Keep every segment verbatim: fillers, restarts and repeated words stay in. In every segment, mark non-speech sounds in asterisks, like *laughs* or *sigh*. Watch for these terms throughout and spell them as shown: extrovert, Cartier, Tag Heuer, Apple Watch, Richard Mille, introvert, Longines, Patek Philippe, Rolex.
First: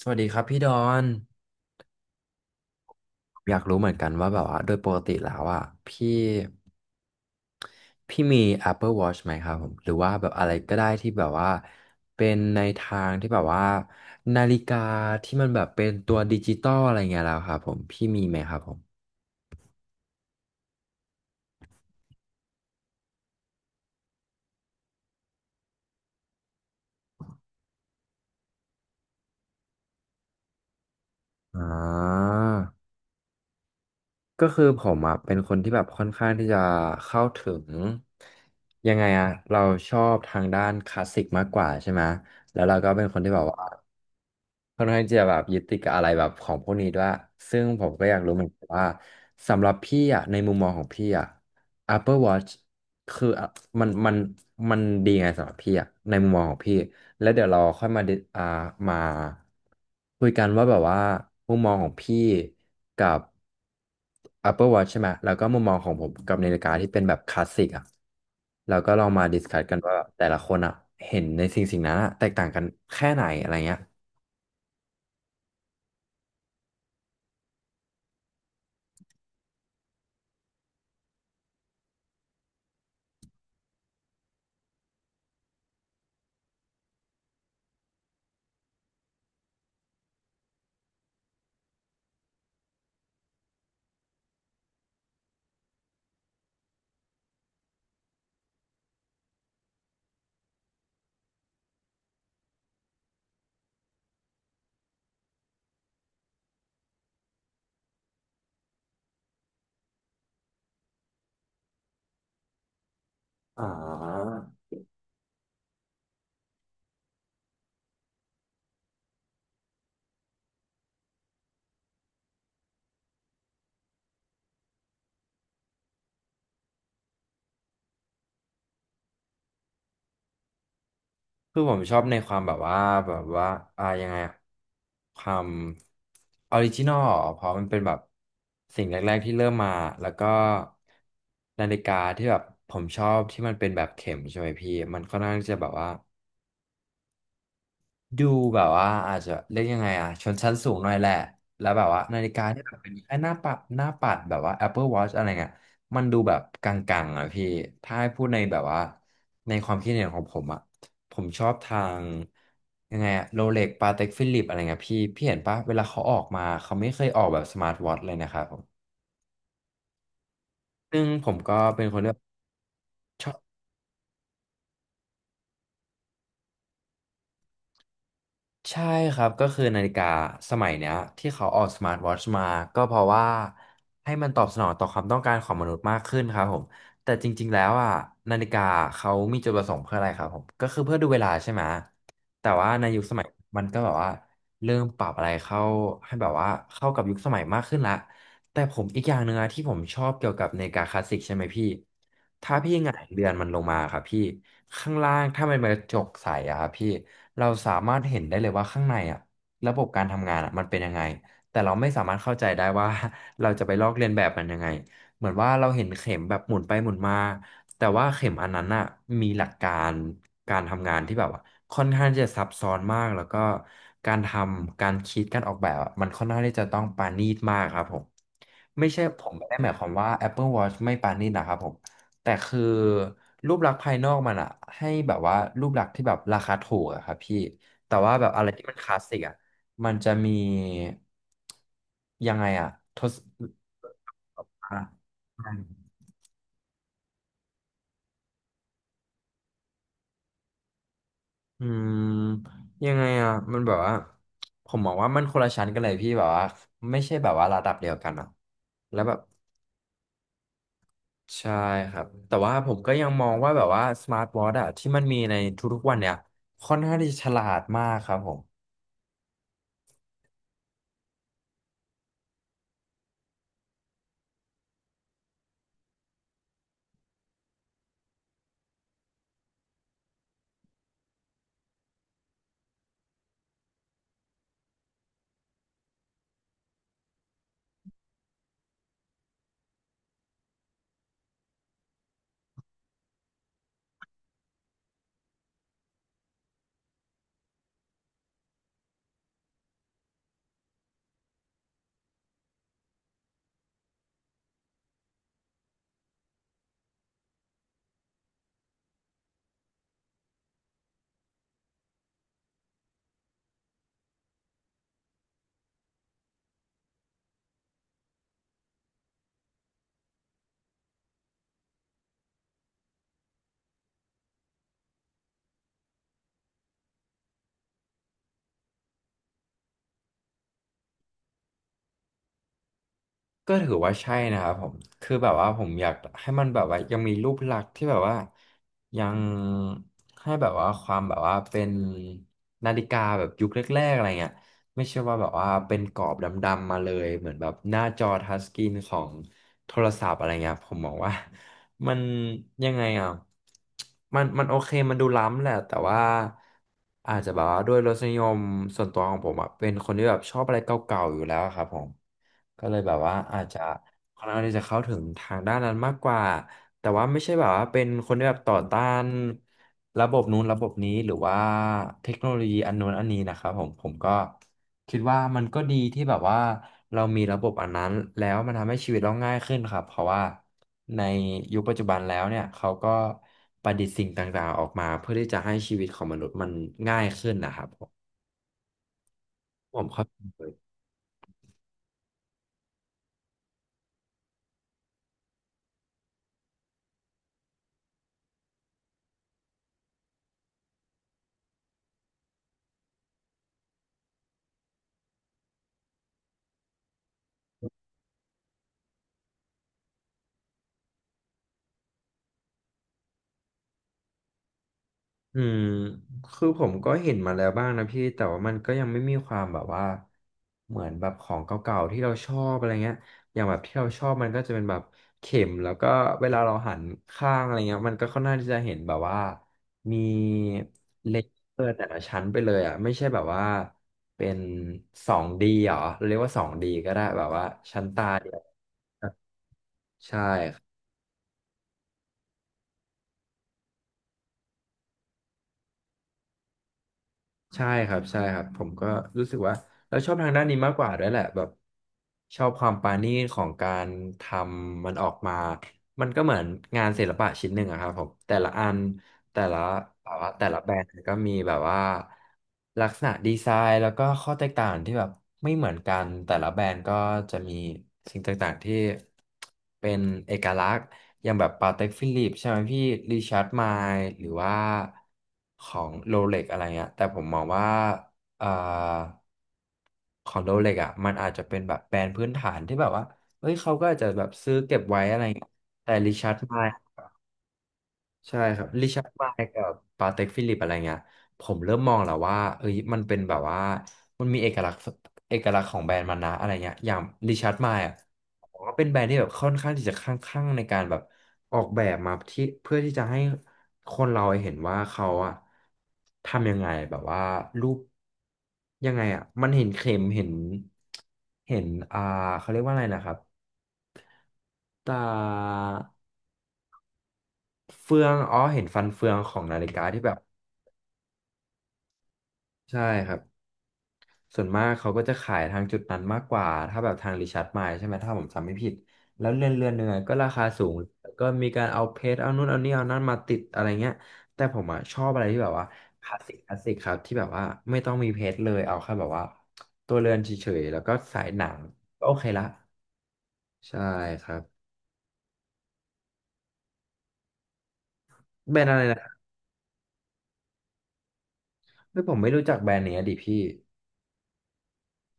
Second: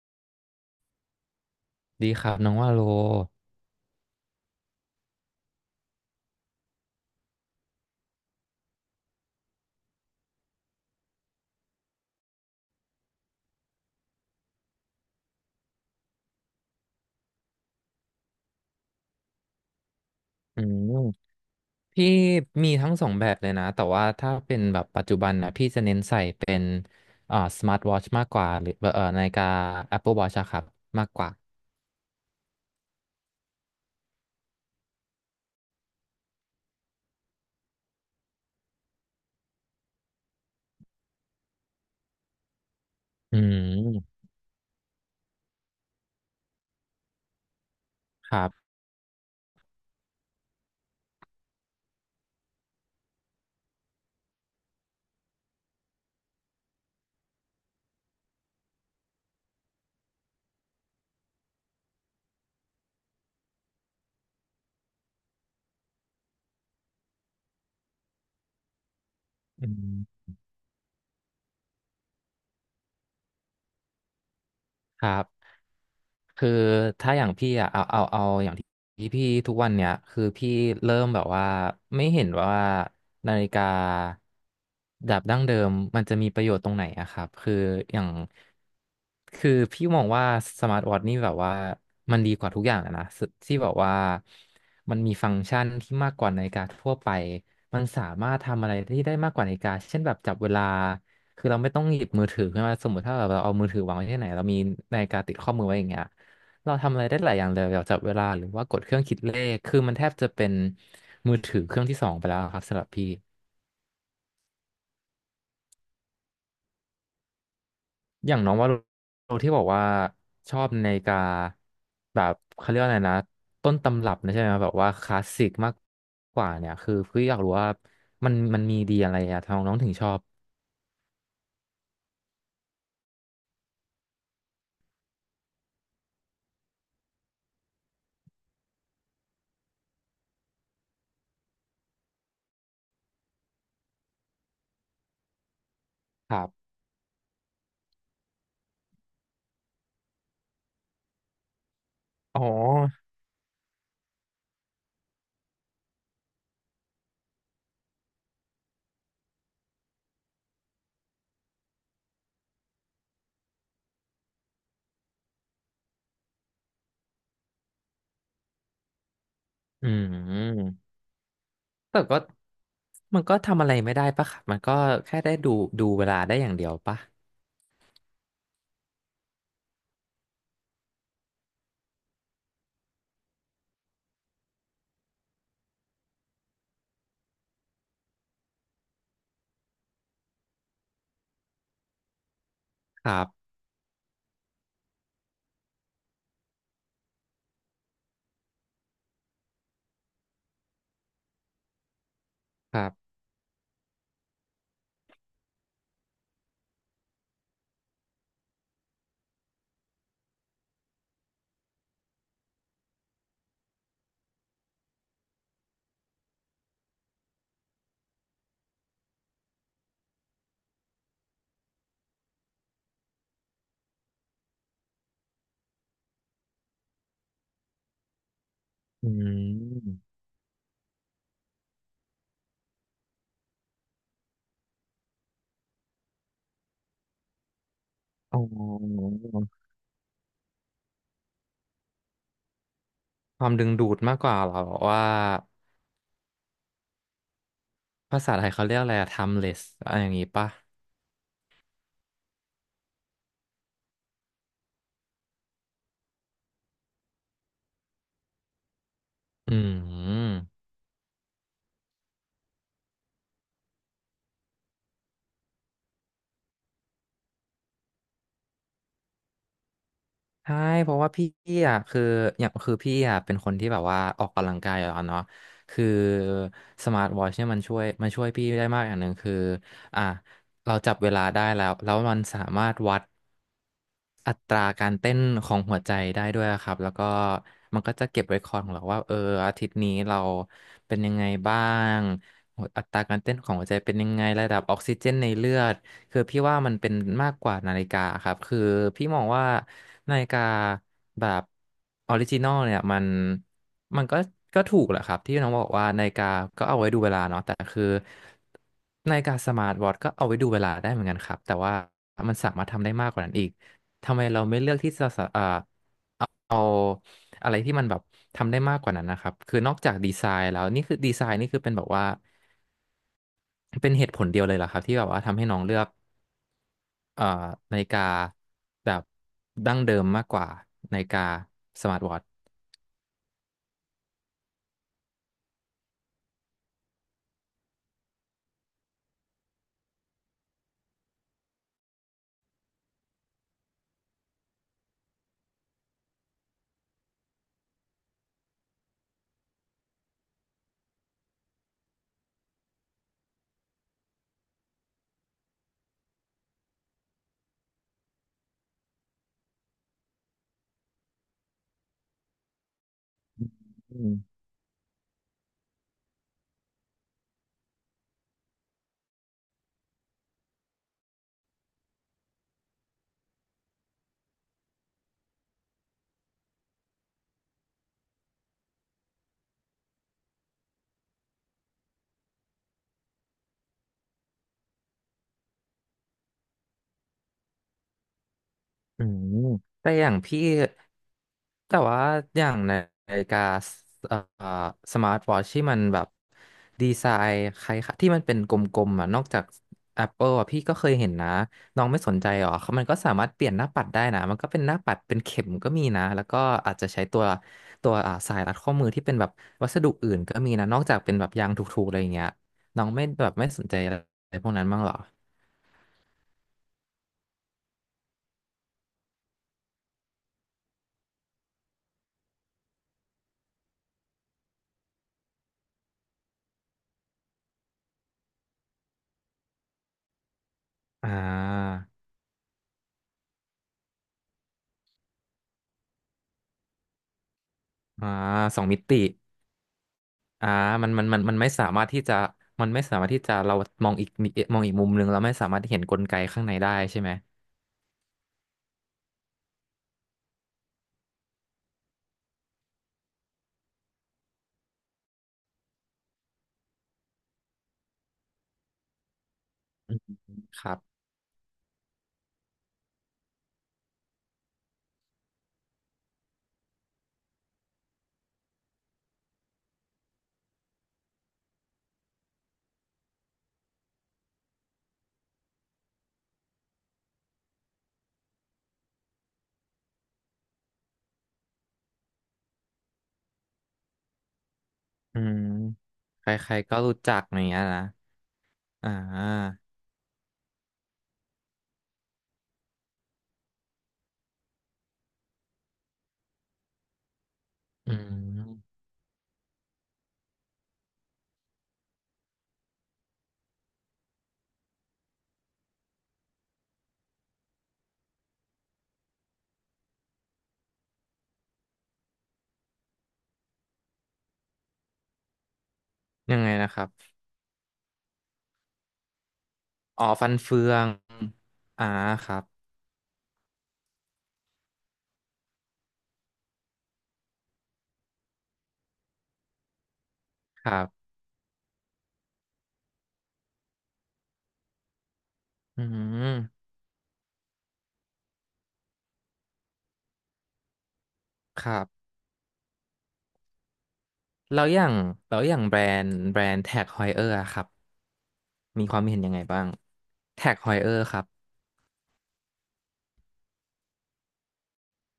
สวัสดีครับพี่ดอนดีครับน้องว่าโลผมอยากรู้เหมือนกันว่าแบบว่าโดยปกติแล้วอ่ะพี่พี่มี Apple Watch ไหมครับผมหรือว่าแบบอะไรก็ได้ที่แบบว่าเป็นในทางที่แบบว่านาฬิกาที่มันแบบเป็นตัวดิจิตอลอะไรเงี้ยแล้วครับผมพี่มีไหมครับผมอืมพี่มีทั้งสองแบบเลยนะแต่ว่าถ้าเป็นแบบปัจจุบันนะพี่จะเน้นใส่เป็นอ่าสมาร์ทวอทชมากกว่าหรือเอ่อนาฬิกา Apple Watch อะครับมากกว่า อ่า ก็คือผมอ่ะเป็นคนที่แบบค่อนข้างที่จะเข้าถึงยังไงอะเราชอบทางด้านคลาสสิกมากกว่าใช่ไหมแล้วเราก็เป็นคนที่อืแบบว่าม ค่อนข้างที่จะแบบยึดติดกับอะไรแบบของพวกนี้ด้วยซึ่งผมก็อยากรู้คเหรัมือนกันบว่าสำหรับพี่อ่ะในมุมมองของพี่อ่ะ Apple Watch คืออ่ะมันมันมันดีไงสำหรับพี่อะในมุมมองของพี่แล้วเดี๋ยวเราค่อยมาดิอ่ามาคุยกันว่าแบบว่ามุมมองของพี่กับ Apple Watch ใช่ไหมแล้วก็มุมมองของผมกับนาฬิกาที่เป็นแบบคลาสสิกอะแล้วก็ลองมาดิสคัสอืกันว่ามแต่ละคนอะเห็นในสิ่งสิ่งนั้นอะแตกต่างกันแค่ไหนอะไรเงี้ยครับ คือถ้าอย่างพี่อะเอาเอาเอาอย่างที่พี่ทุกวันเนี้ยคือพี่เริ่มแบบว่าไม่เห็นว่านาฬิกาแบบดั้งเดิมมันจะมีประโยชน์ตรงไหนอะครับคืออย่างคือพี่มองว่าสมาร์ทวอทช์นี่แบบว่ามันดีกว่าทุกอย่างอะนะสที่แบบว่ามันมีฟังก์ชันที่มากกว่านาฬิกาทั่วไปมันสามารถทำอะไรที่ได้มากกว่านาฬิกาเช่นแบบจับเวลาคือเราไม่ต้องหยิบมือถือขึ้นมาสมมติถ้าแบบเราเอามือถือวางไว้ที่ไหนเรามีนาฬิกาติดข้อมือไว้อย่างเงี้ย เราทำอะไรได้หลายอย่างเลยแบบจับเวลาหรือว่ากดเครื่องคิดเลขคือมันแทบจะเป็นมือถือเครื่องที่สองไปแล้วครับสำหรับพี่อ่า อย่างน้องว่าโรที่บอกว่าชอบนาฬิกาแบบเขาเรียกว่าอะไรนะต้นตำรับนะใช่ไหมแบบว่าคลาสสิกมากกว่าเนี่ยคือพี่อยากรู้ว่ามันมันมีดีอะไรอะทำไมน้องถึงชอบคือผมชอบในความแบบว่าแบบว่าอ่ายังไงอะความออริจินอลเพราะมันเป็นแบบสิ่งแรกๆที่เริ่มมาแล้วก็นาฬิกาที่แบบผมชอบที่มันเป็นแบบเข็มใช่ไหมพี่มันค่อนข้างที่จะแบบว่า ครับดูแบบว่าอาจจะเรียกยังไงอะชนชั้นสูงหน่อยแหละแล้วแบบว่านาฬิอ๋กาอที่แบบเป็นไอ้หน้าปัดหน้าปัดแบบว่า Apple Watch อะไรเงี้ยมันดูแบบกังๆอะพี่ถ้าให้พูดในแบบว่าในความคิดเห็นของผมอะผมชอบทางยังไงอะโรเล็กปาเต็กฟิลิปอะไรเงี้ยพี่พี่เห็นปะเวลาเขาออกมาเขาไม่เคยออกแบบสมาร์ทวอทช์เลยนะครับผมอืมซึ่งผมก็เป็นคแต่นที่ ก็มันก็ทำอะไรไม่ได้ปะครับมันก็แค่ได้ดูดูเวลาได้อย่างเดียวปะใช่ครับก็คือนาฬิกาสมัยเนี้ยที่เขาออกสมาร์ทวอทช์มาก็เพราะว่าให้มันตอบสนองต่อความต้องการของมนุษย์มากขึ้นครับผมแต่จริงๆแล้วอ่ะนาฬิกาเขามีจุดประสงค์เพื่ออะไรครับผมก็คือเพื่อดูเวลาใช่ไหมแต่ว่าในยุคคสรัมัยบมันก็แบบว่าเริ่มปรับอะไรเข้าให้แบบว่าเข้ากับยุคสมัยมากขึ้นละ แต่ผมอีกอย่างหนึ่งอะที่ผมชอบเกี่ยวกับนาฬิกาคลาสสิกใช่ไหมพี่ถ้าพี่ครัหงายบเรือนมันลงมาครับพี่ข้างล่างถ้ามันเป็นกระจกใสอะครับพี่เราสามารถเห็นได้เลยว่าข้างในอะระบบการทำงานอะมันเป็นยังไงแต่เราไม่สามารถเข้าใจได้ว่า *laughs* เราจะไปลอกเลียนแบบมันยังไงเหมือนว่าเราเห็นเข็มแบบหมุนไปหมุนมาแต่ว่าเข็มอันนั้นอะมีหลักการการทำงานที่แบบว่าค่อนข้างที่จะซับซ้อนมากแล้วก็การทำการคิดการออกแบบอะมันค่อนข้างที่จะต้องปาณีตมากครับผม ไม่ใช่อืผมไม่ได้หมายความว่า ม Apple Watch ไม่ปานนี่นะครับผมแต่คือรูปลักษณ์ภายนอกมันอะให้แบบว่ารูปลักษณ์ที่แบบราคาถูกอะครับพี่แต่ว่าแบบอ๋อะไรที่มันคลาสอสิกอะมันจะมียังไงอะทศความดึงดูดมากกว่าเหรออ่ะว่าภาษาไทยเขาเรียกอะไรอะ timeless อะไรอย่างงี้ปะอืมยังไงอะมันแบบว่าผมมองว่ามันคนละชั้นกันเลยพี่แบบว่าไม่ใช่แบบว่าระดับเดียวกันอะแล้วแบบ อืมใช่ครับแต่ว่าผมก็ยังมองว่าแบบว่าสมาร์ทวอทช์อะที่มันมีในทุกๆวันเนี่ยค่อนข้างที่ฉลาดมากครับผม ใช่เพราะว่าพี่อ่ะคืออย่างคือพี่อ่ะเป็นคนที่แบบว่าออกกำลังกายอยู่แล้วเนาะคือสมาร์ทวอทช์เนี่ยมันช่วยมันช่วยพี่ได้มากอย่างหนึ่งคืออ่ะเราจับเวลาได้แล้วแล้วมันสามารถวัด อัตราการเต้นของหัวใจได้ด้วยครับแล้วก็มันก็จะเก็บไว้คอร์ดของเราว่าเอออาทิตย์นี้เราเป็นยังไงบ้างหัวอัตราการเต้นของหัวใจเป็นยังไงระดับออกซิเจนในเลือดคือพี่ว่ามันเป็นมากกว่านาฬิกาครับคือพี่มองว่านาฬิกาแบบออริจินอลเนี่ยมันมันก็ก็ถูกแหละครับที่น้องบอกว่านาฬิกาก็เอาไว้ดูเวลาเนาะแต่คือนาฬิกาสมาร์ทวอทช์ก็เอาไว้ดูเวลาได้เหมือนกันครับแต่ว่ามันสามารถทำได้มากกว่านั้นอีก ทำไมเราไม่เลือกที่จะสะอ่าเอาเอาอะไรที่มันแบบทำได้มากกว่านั้นนะครับคือนอกจากดีไซน์แล้วนี่คือดีไซน์นี่คือเป็นแบบว่าเป็นเหตุผลเดียวเลยเหรอครับที่แบบว่าทำให้น้องเลือกเอ่อนาฬิกาแบบดั้งเดิมมากกว่านาฬิกาสมาร์ทวอทช์ก็ถือว่าใช่นะครับผมคือแบบว่าผมอยากให้มันแบบว่ายังมีรูปลักษณ์ที่แบบว่ายังให้แบบว่าความแบบว่าเป็นนาฬิกาแบบยุคแรกๆอะไรเงี้ยไม่ใช่ว่าแบบว่าเป็นกรอบดำๆมาเลยเหมือนแบบหน้าจอทัชสกรีนของโทรศัพท์อะไรเงี้ยผมมองว่า *laughs* มันยังไงอ่ะมันมันโอเคมันดูล้ำแหละแต่ว่าอาจจะแบบว่าด้วยรสนิยมส่วนตัวของผมอ่ะเป็นคนที่แบบชอบอะไรเก่าๆอยู่แล้วครับผม ก็เลยแบบว่าอาจจะอืค่อนมข้างที่จะเข้าถึงทางด้านนั้นมากกว่าแต่ว่าไม่ใช่แบบว่าเป็นคนที่แบบต่อต้านระบบนู้นระบบนี้หรือว่าเทคโนโลยีอันนู้นอันนี้นะครับผมผมก็คิดว่ามันก็ดีที่แบบว่าเรามีระบบอันนั้นแล้วมันทำให้ชีวิตเราง่ายขึ้นครับเพราะว่าในยุคปัจจุบันแล้วเนี่ยเขาก็ประดิษฐ์สิ่งต่างๆออกมาเพื่อที่จะให้ชีวิตของมนุษย์มันง่ายขึ้นนะครับผมอืมผมแต่อเข้าย่างพี่ ใจ แต่ว่าอย่างในนาฬิกาสเอ่อสมาร์ทวอทที่มันแบบดีไซน์คล้ายๆที่มันเป็นกลมๆอ่ะนอกจาก Apple อ่ะพี่ก็เคยเห็นนะน้องไม่สนใจหรอเขามันก็สามารถเปลี่ยนหน้าปัดได้นะมันก็เป็นหน้าปัดเป็นเข็มก็มีนะแล้วก็อาจจะใช้ตัวตัวอ่าสายรัดข้อมือที่เป็นแบบวัสดุอื่นก็มีนะนอกจากเป็นแบบยางถูกๆอะไรอย่างเงี้ยน้องไม่แบบไม่สนใจอะไรพวกนั้นบ้างหรออืมคือผมก็เห็นมาแล้วบ้างนะพี่แต่ว่ามันก็ยังไม่มีความแบบว่าเหมือนแบบของเก่าๆที่เราชอบอะไรเงี้ยอย่างแบบที่เราชอบมันก็จะเป็นแบบเข็มแล้วก็เวลาเราหันข้างอะไรเงี้ยมันก็ค่อนข้างที่จะเห็นแบบว่ามีอ่เลเยอร์าแต่ละชั้นไปเลยอ่ะไม่ใช่แบบว่าเป็นสองดีเหรอเราเรียกว่าสองดีก็ได้แบบว่าชั้นตาอ่าเดียวสองมิติ ใช่ อ่ามันมันมันมันไม่สามารถที่จะมันไม่สามารถที่จะเรามองอีกนิมองอีกมุมหนึ่งเราไม่สามารถที่เห็นกลไกข้างในได้ใช่ไหมใช่ครับใช่ครับผมก็รู้สึกว่าเราชอบทางด้านนี้มากกว่าด้วยแหละแบบชอบความปราณีตของการทำมันออกมามันก็เหมือนงานศิลปะชิ้นหนึ่งอะครับผมแต่ละอัน แต่ละอืมแบบว่าแต่ละคแบรัรบนด์ก็มีแบบว่าลักษณะดีไซน์แล้วก็ข้อแตกต่างที่แบบไม่เหมือนกันแต่ละแบรนด์ก็จะมีสิ่งต่างๆที่เป็นเอกลักษณ์อย่างแบบปาเต็กฟิลิปใช่ไหมพี่ริชาร์ดไมล์หรือว่าของโรเล็กอะไรเงี้ยแต่ผมมองว่าเอ่อของโรเล็กอ่ะมันอาจจะเป็นแบบแบรนด์พื้นฐานที่แบบว่าเฮ้ยเขาก็อาจจะแบบซื้อเก็บไว้อะอืไรมเงี้ยแต่ริใคชาร์ดไมรล์ ๆก็รู้จักอย่างเงี้ยนะใช่ครับริอ่ชาร์ดไมลากับปาเต็กฟิลิปอะไรเงี้ยผมเริ่มมองแล้วว่าเอ้ยมันเป็นแบบว่ามันมีเอกลักษณ์เอกลักษณ์ของแบรนด์มันนะอะไรเงี้ยอย่างริชาร์ดไมลอือ่ะผมว่ามเป็นแบรนด์ที่แบบค่อนข้างที่จะข้างข้างในการแบบออกแบบมาที่เพื่อที่จะให้คนเราเห็นว่าเขาอะทำยังไงแบบว่ารูปยังไงอะมันเห็นเข็มเห็นเห็นอ่าเขาเรียกว่าอะไรนะครับตายังไงนะครับเฟืองอ๋อเห็นฟันเฟืองของนาฬิกาที่อ๋อแบบ ฟันเฟืองอ่าครับใช่ครับส่วนมากเขาก็จะขายทางจุดนั้นมากกว่าถ้าแบบทางริชาร์ดมล์ใช่ไหมถ้าผมจำไม่ผิดแล้วเรือนเรือนหนึ่งอะก็ราคาสูคงรับแล้วก็มีการเอาเพชรเอานู่นเอานี่เอานั่นมาติดอะไรเงี้ยแต่ผมอ่ะชอบอะไรที่แบบว่าอืคลาสสิกคลาสมสิกครับที่แบบว่าไม่ต้องมีเพชรเลยเอาแค่แบบว่าตัวเรือนเฉยๆแล้วก็สายหนังครับก็โอเคละใช่ครับแล้วอย่างแล้วอย่างแบรนด์แบรนด์แท็กฮอยเออร์ครับแบรนด์อะไรมีคนะวาคมรับเห็นยังไงบ้างแท็กฮอยเออร์ครับไม่ผมไม่รู้จักแบรนด์เนี้ยดิพี่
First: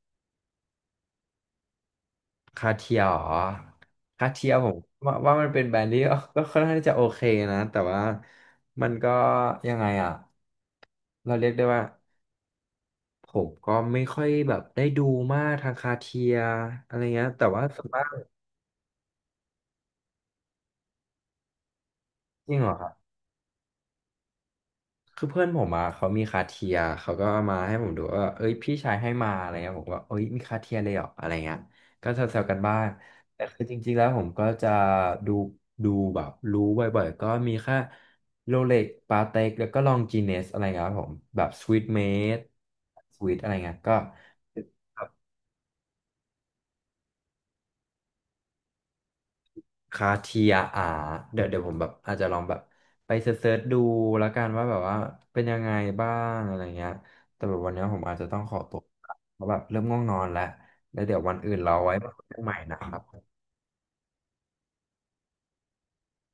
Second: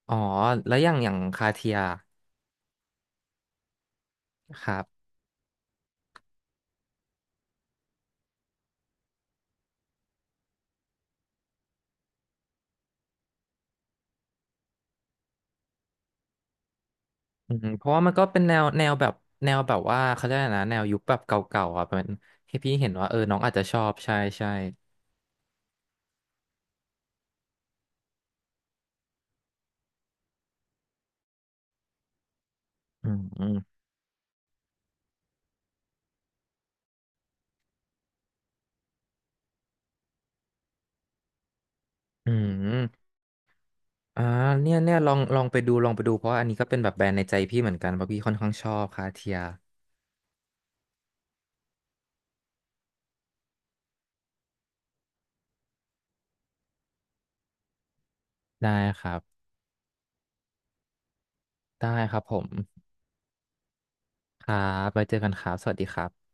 อ๋อแล้วอย่างอย่างคาเทียคาเทียเหรอคาเทียผคมรับ ว่าว่ามันเป็นแบรนด์ที่ *laughs* ก็ค่อนข้างที่จะโอเคนะแต่ว่ามันก็ยังไงอ่ะเราเรียกได้ว่าผมก็ไม่ค่อยแบบได้ดูมากทางคาเทียอะไรเงี้ยแต่อืว่ามส่เพวนราะว่ามากมันก็เป็นแนวแนวแบบแนวแบบว่าเขาเรียกอะไรนะแนวยุคแบบเก่าๆอ่ะเป็นจริให้งเหรพี่อคร เห็นว่าเออน้องอาจจะชอบใช่ใช่คือเพื่อนผมอ่ะเขามีคาเทียเขาก็เอามาให้ผมดูว่าเอ้ยพี่ชายให้มาอะไรเงี้ยผมก็เอ้ยมีคาเทียเลยเหรออะไรเงี้ยก็แซวๆกันบ้างอืมแต่อืมคือจริงๆแล้วผมก็จะดูดูแบบรู้บ่อยๆก็มีแค่โรเล็กปาเต็กแล้วก็ลองจีเนสอะไรเงี้ยครับผมแบบสวีทเมอืดมสวีทอะไรเงี้ยก็ อ่าเนี่ยเนี่ยลองลองไปดูลองไปดูเพราะว่าอันนี้ก็เป็นแบบแบรนด์ในใจพี่เหมือนกันเพราะพี่ค่อนข้างชอบคาเทียคาเทียอาเดี๋ยวเดี๋ยวผมแบบอาจจะลองแบบไปเซิร์ชๆดูแล้วกันว่าแบบว่าเป็นยังไงบ้างอะไรเงี้ยแต่แบบวันนี้ผมอาจจะต้องขอได้ตัวครับเพราะแบบเริ่มง่วงนอนแล้ว แล้วเดี๋ยววันอื่นเราได้ไว้มาครัคุบยผกันมใหม่นะครับครับไว้เจอกันครับสวัสดีครับ